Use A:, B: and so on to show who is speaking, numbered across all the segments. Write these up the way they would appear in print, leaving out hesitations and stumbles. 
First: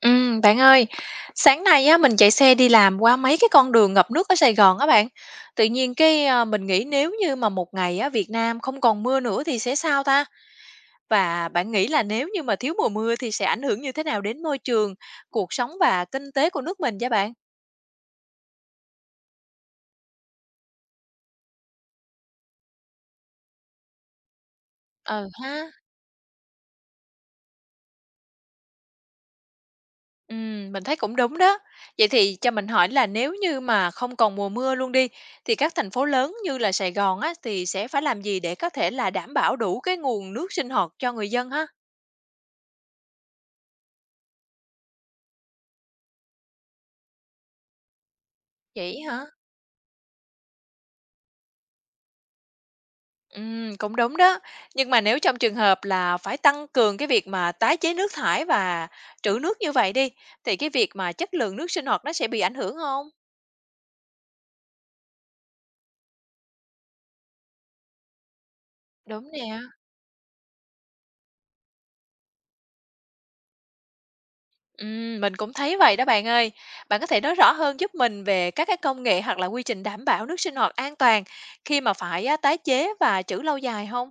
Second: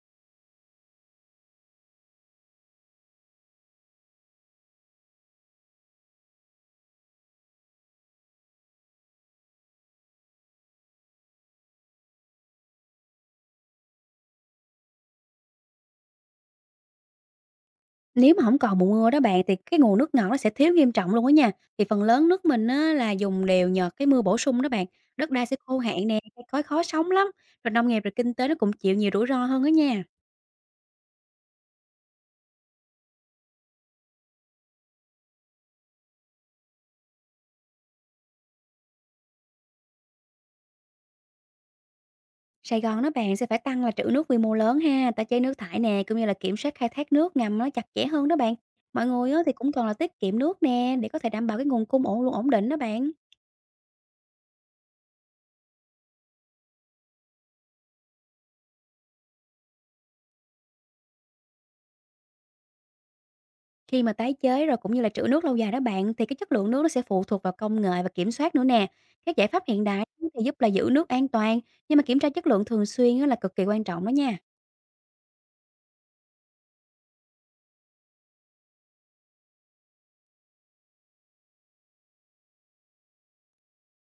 A: Ừ bạn ơi, sáng nay á mình chạy xe đi làm qua mấy cái con đường ngập nước ở Sài Gòn á bạn. Tự nhiên cái à, mình nghĩ nếu như mà một ngày á Việt Nam không còn mưa nữa thì sẽ sao ta? Và bạn nghĩ là nếu như mà thiếu mùa mưa thì sẽ ảnh hưởng như thế nào đến môi trường, cuộc sống và kinh tế của nước mình vậy bạn?
B: Nếu mà không còn mùa mưa đó bạn, thì cái nguồn nước ngọt nó sẽ thiếu nghiêm trọng luôn á nha. Thì phần lớn nước mình á là dùng đều nhờ cái mưa bổ sung đó bạn,
A: Ừ
B: đất đai
A: ha.
B: sẽ khô hạn nè, cây cối khó sống lắm, rồi nông nghiệp, rồi kinh tế nó cũng chịu nhiều rủi ro hơn đó nha.
A: Ừ, mình thấy cũng đúng đó. Vậy thì cho mình hỏi là nếu như mà không còn mùa mưa luôn đi thì các thành phố lớn như là Sài Gòn á thì sẽ phải làm gì để có thể là đảm bảo đủ cái nguồn nước sinh hoạt cho người dân ha?
B: Sài Gòn đó bạn sẽ phải tăng là trữ nước quy mô lớn ha, tái chế nước thải nè, cũng như là kiểm soát khai thác nước ngầm nó chặt chẽ hơn đó bạn.
A: Vậy
B: Mọi
A: hả?
B: người á thì cũng còn là tiết kiệm nước nè, để có thể đảm bảo cái nguồn cung ổn luôn ổn định đó bạn.
A: Cũng đúng đó. Nhưng mà nếu trong trường hợp là phải tăng cường cái việc mà tái chế nước thải và trữ nước như vậy đi, thì cái việc mà chất lượng nước sinh hoạt nó sẽ bị ảnh hưởng không?
B: Khi mà tái chế rồi cũng như là trữ nước lâu dài đó bạn, thì cái chất lượng nước nó sẽ phụ thuộc vào công nghệ và kiểm soát nữa nè.
A: Đúng
B: Các giải
A: nè.
B: pháp hiện đại thì giúp là giữ nước an toàn, nhưng mà kiểm tra chất lượng thường xuyên á là cực kỳ quan trọng đó nha.
A: Mình cũng thấy vậy đó bạn ơi. Bạn có thể nói rõ hơn giúp mình về các cái công nghệ hoặc là quy trình đảm bảo nước sinh hoạt an toàn khi mà phải, tái chế và trữ lâu dài không?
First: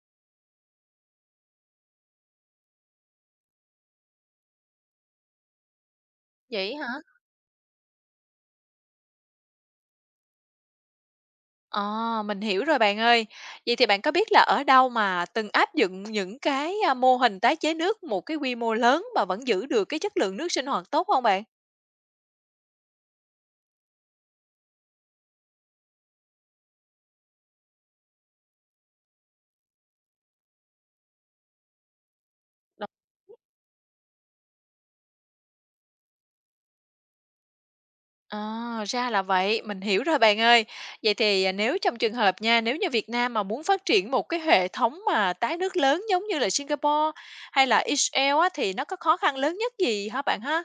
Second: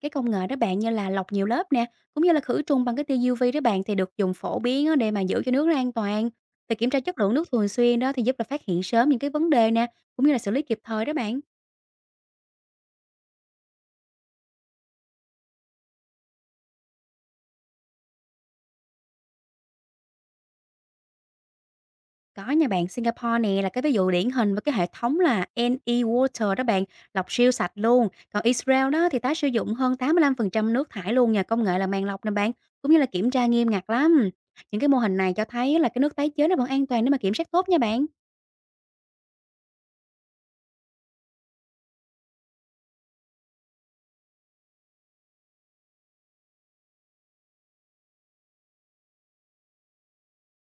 B: Cái công nghệ đó bạn như là lọc nhiều lớp nè, cũng như là khử trùng bằng cái tia UV đó bạn, thì được dùng phổ biến á để mà giữ cho nước nó an toàn.
A: Vậy
B: Thì
A: hả?
B: kiểm tra chất lượng nước thường xuyên đó thì giúp là phát hiện sớm những cái vấn đề nè, cũng như là xử lý kịp thời đó bạn.
A: Ờ, mình hiểu rồi bạn ơi. Vậy thì bạn có biết là ở đâu mà từng áp dụng những cái, mô hình tái chế nước một cái quy mô lớn mà vẫn giữ được cái chất lượng nước sinh hoạt tốt không bạn?
B: Có nha bạn, Singapore nè là cái ví dụ điển hình với cái hệ thống là NE Water đó bạn, lọc siêu sạch luôn. Còn Israel đó thì tái sử dụng hơn 85% nước thải luôn nhờ công nghệ là màng lọc nè bạn,
A: Đúng.
B: cũng như là kiểm tra nghiêm ngặt lắm. Những cái mô hình này cho thấy là cái nước tái chế nó vẫn an toàn nếu mà kiểm soát tốt nha bạn.
A: À, ra là vậy, mình hiểu rồi bạn ơi. Vậy thì, nếu trong trường hợp nha, nếu như Việt Nam mà muốn phát triển một cái hệ thống mà tái nước lớn giống như là Singapore hay là Israel á, thì nó có khó khăn lớn nhất gì hả bạn ha?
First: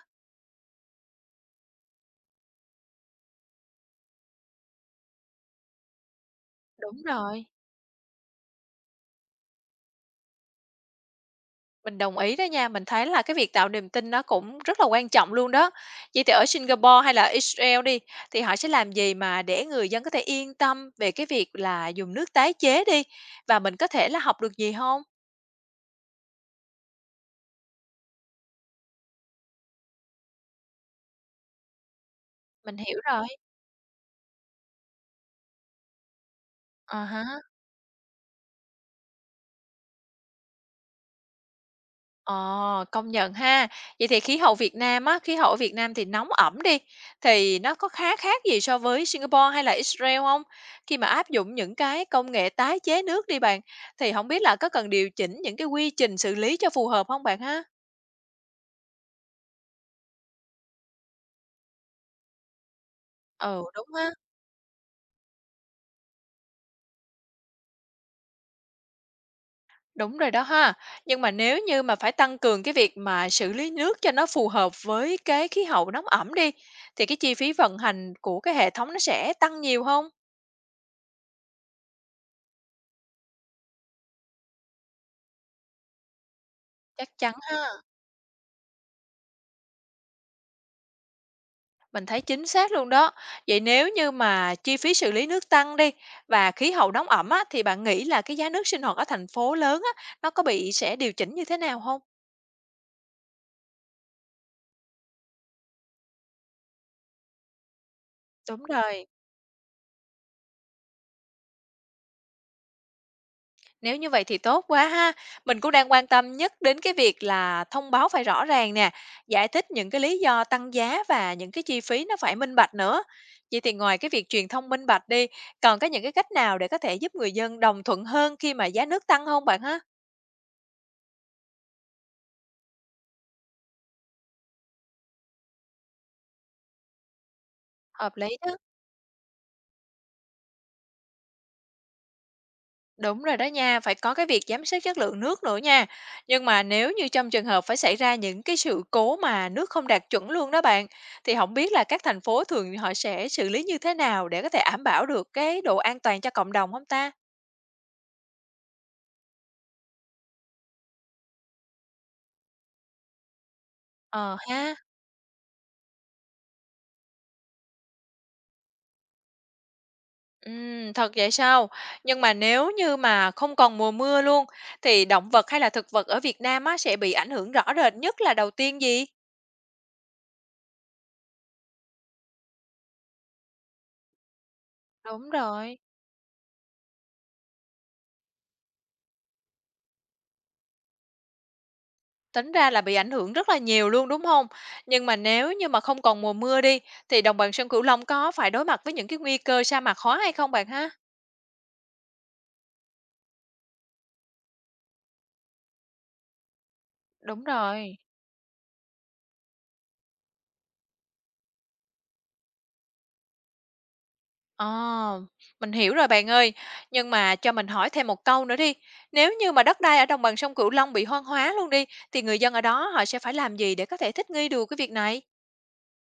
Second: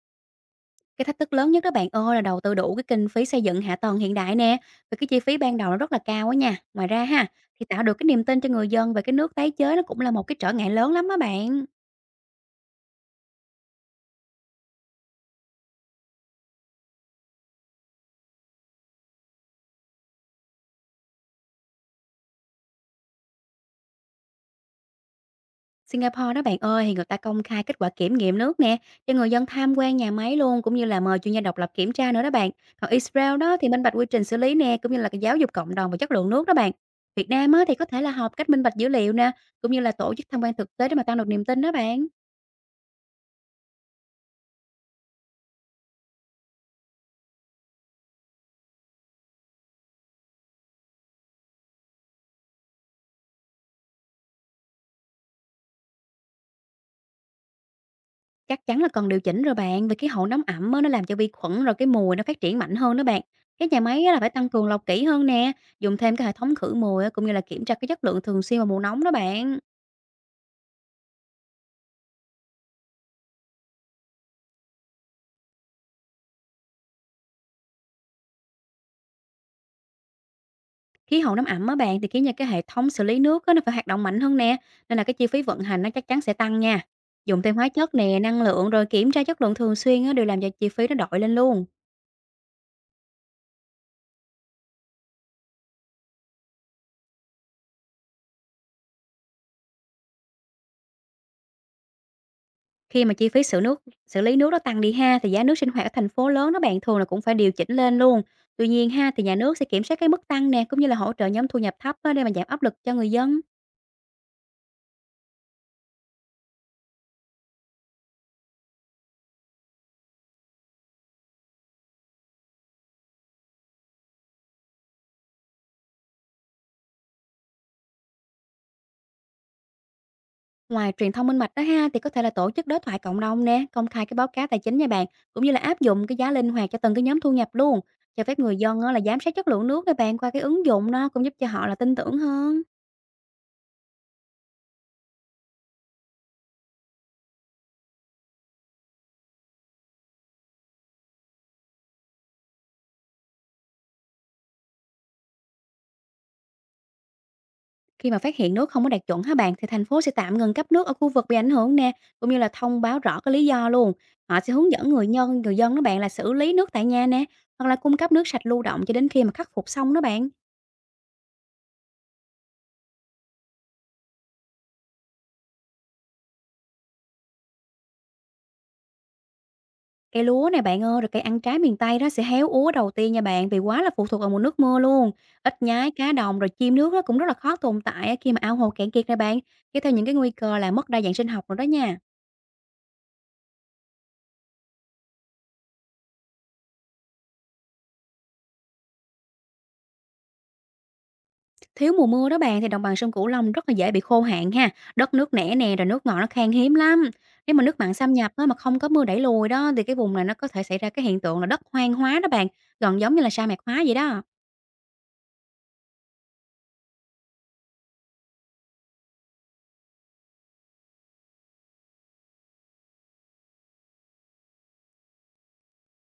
B: Cái thách thức lớn nhất đó bạn ơi là đầu tư đủ cái kinh phí xây dựng hạ tầng hiện đại nè, và cái chi phí ban đầu nó rất là cao á nha. Ngoài
A: Đúng
B: ra ha,
A: rồi.
B: thì tạo được cái niềm tin cho người dân về cái nước tái chế nó cũng là một cái trở ngại lớn lắm á bạn.
A: Mình đồng ý đó nha, mình thấy là cái việc tạo niềm tin nó cũng rất là quan trọng luôn đó. Vậy thì ở Singapore hay là Israel đi, thì họ sẽ làm gì mà để người dân có thể yên tâm về cái việc là dùng nước tái chế đi, và mình có thể là học được gì không?
B: Singapore đó bạn ơi, thì người ta công khai kết quả kiểm nghiệm nước nè, cho người dân tham quan nhà máy luôn, cũng như là mời chuyên gia độc lập kiểm tra nữa đó bạn.
A: Mình
B: Còn
A: hiểu rồi.
B: Israel đó thì minh bạch quy trình xử lý nè, cũng như là cái giáo dục cộng đồng và chất lượng nước đó bạn.
A: À há.
B: Việt Nam á, thì có thể là họp cách minh bạch dữ liệu nè, cũng như là tổ chức tham quan thực tế để mà tăng được niềm tin đó bạn.
A: Ờ, công nhận ha. Vậy thì khí hậu Việt Nam á, khí hậu ở Việt Nam thì nóng ẩm đi, thì nó có khá khác gì so với Singapore hay là Israel không? Khi mà áp dụng những cái công nghệ tái chế nước đi bạn, thì không biết là có cần điều chỉnh những cái quy trình xử lý cho phù hợp không bạn ha?
B: Chắc chắn là còn điều chỉnh rồi bạn, vì cái hậu nóng ẩm á, nó làm cho vi khuẩn rồi cái mùi nó phát triển mạnh hơn đó bạn.
A: Ừ,
B: Cái nhà
A: đúng
B: máy
A: ha,
B: á, là phải tăng cường lọc kỹ hơn nè, dùng thêm cái hệ thống khử mùi á, cũng như là kiểm tra cái chất lượng thường xuyên vào mùa nóng đó bạn.
A: đúng rồi đó ha. Nhưng mà nếu như mà phải tăng cường cái việc mà xử lý nước cho nó phù hợp với cái khí hậu nóng ẩm đi, thì cái chi phí vận hành của cái hệ thống nó sẽ tăng nhiều không?
B: Khí hậu nóng ẩm á bạn thì khiến cho cái hệ thống xử lý nước á, nó phải hoạt động mạnh hơn nè, nên là cái chi phí vận hành nó chắc chắn sẽ tăng nha.
A: Chắc chắn
B: Dùng thêm hóa
A: ha.
B: chất nè, năng lượng rồi kiểm tra chất lượng thường xuyên á, đều làm cho chi phí nó đội lên luôn.
A: Mình thấy chính xác luôn đó. Vậy nếu như mà chi phí xử lý nước tăng đi và khí hậu nóng ẩm á, thì bạn nghĩ là cái giá nước sinh hoạt ở thành phố lớn á, nó có bị sẽ điều chỉnh như thế nào không?
B: Khi mà chi phí xử lý nước nó tăng đi ha, thì giá nước sinh hoạt ở thành phố lớn đó bạn thường là cũng phải điều chỉnh lên luôn.
A: Đúng
B: Tuy nhiên
A: rồi.
B: ha, thì nhà nước sẽ kiểm soát cái mức tăng nè, cũng như là hỗ trợ nhóm thu nhập thấp á, để mà giảm áp lực cho người dân.
A: Nếu như vậy thì tốt quá ha. Mình cũng đang quan tâm nhất đến cái việc là thông báo phải rõ ràng nè, giải thích những cái lý do tăng giá và những cái chi phí nó phải minh bạch nữa. Vậy thì ngoài cái việc truyền thông minh bạch đi, còn có những cái cách nào để có thể giúp người dân đồng thuận hơn khi mà giá nước tăng không bạn ha?
B: Ngoài truyền thông minh bạch đó ha, thì có thể là tổ chức đối thoại cộng đồng nè, công khai cái báo cáo tài chính nha bạn, cũng như là áp dụng cái giá linh hoạt cho từng cái nhóm thu nhập luôn.
A: Hợp
B: Cho
A: lý
B: phép
A: đó.
B: người dân á, là giám sát chất lượng nước các bạn qua cái ứng dụng nó cũng giúp cho họ là tin tưởng hơn.
A: Đúng rồi đó nha, phải có cái việc giám sát chất lượng nước nữa nha. Nhưng mà nếu như trong trường hợp phải xảy ra những cái sự cố mà nước không đạt chuẩn luôn đó bạn, thì không biết là các thành phố thường họ sẽ xử lý như thế nào để có thể đảm bảo được cái độ an toàn cho cộng đồng không ta?
B: Khi mà phát hiện nước không có đạt chuẩn hả bạn, thì thành phố sẽ tạm ngừng cấp nước ở khu vực bị ảnh hưởng nè, cũng như là thông báo rõ cái lý do luôn.
A: Ờ
B: Họ sẽ hướng
A: ha.
B: dẫn người dân đó bạn là xử lý nước tại nhà nè, hoặc là cung cấp nước sạch lưu động cho đến khi mà khắc phục xong đó bạn.
A: Thật vậy sao? Nhưng mà nếu như mà không còn mùa mưa luôn thì động vật hay là thực vật ở Việt Nam á sẽ bị ảnh hưởng rõ rệt nhất là đầu tiên gì?
B: Cây lúa này bạn ơi, rồi cây ăn trái miền Tây đó sẽ héo úa đầu tiên nha bạn, vì quá là phụ thuộc vào nguồn nước mưa luôn.
A: Đúng
B: Ếch
A: rồi.
B: nhái, cá đồng rồi chim nước nó cũng rất là khó tồn tại á, khi mà ao hồ cạn kiệt này bạn, kéo theo những cái nguy cơ là mất đa dạng sinh học rồi đó nha.
A: Tính ra là bị ảnh hưởng rất là nhiều luôn, đúng không? Nhưng mà nếu như mà không còn mùa mưa đi, thì đồng bằng sông Cửu Long có phải đối mặt với những cái nguy cơ sa mạc hóa hay không bạn ha?
B: Thiếu mùa mưa đó bạn thì đồng bằng sông Cửu Long rất là dễ bị khô hạn ha, đất nước nẻ nè rồi nước ngọt nó khan hiếm lắm.
A: Đúng
B: Nếu mà nước mặn
A: rồi.
B: xâm nhập á, mà không có mưa đẩy lùi đó, thì cái vùng này nó có thể xảy ra cái hiện tượng là đất hoang hóa đó bạn, gần giống như là sa mạc hóa vậy đó.
A: Ờ, mình hiểu rồi bạn ơi. Nhưng mà cho mình hỏi thêm một câu nữa đi. Nếu như mà đất đai ở đồng bằng sông Cửu Long bị hoang hóa luôn đi, thì người dân ở đó họ sẽ phải làm gì để có thể thích nghi được cái việc này?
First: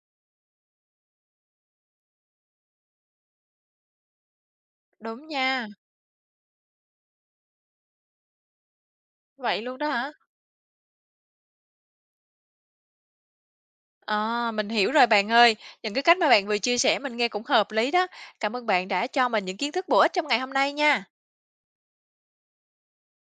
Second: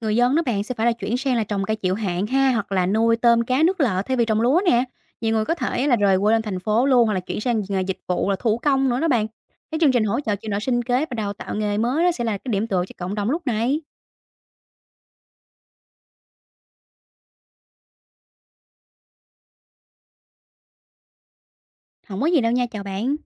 B: Người dân đó bạn sẽ phải là chuyển sang là trồng cây chịu hạn ha, hoặc là nuôi tôm cá nước lợ thay vì trồng lúa nè.
A: Đúng
B: Nhiều người có
A: nha,
B: thể là rời quê lên thành phố luôn, hoặc là chuyển sang nghề dịch vụ là thủ công nữa đó bạn.
A: vậy luôn
B: Cái
A: đó
B: chương trình
A: hả?
B: hỗ trợ chuyển đổi sinh kế và đào tạo nghề mới đó sẽ là cái điểm tựa cho cộng đồng lúc này.
A: Ờ, mình hiểu rồi bạn ơi. Những cái cách mà bạn vừa chia sẻ mình nghe cũng hợp lý đó. Cảm ơn bạn đã cho mình những kiến thức bổ ích trong ngày hôm nay nha.
B: Không có gì đâu nha, chào bạn.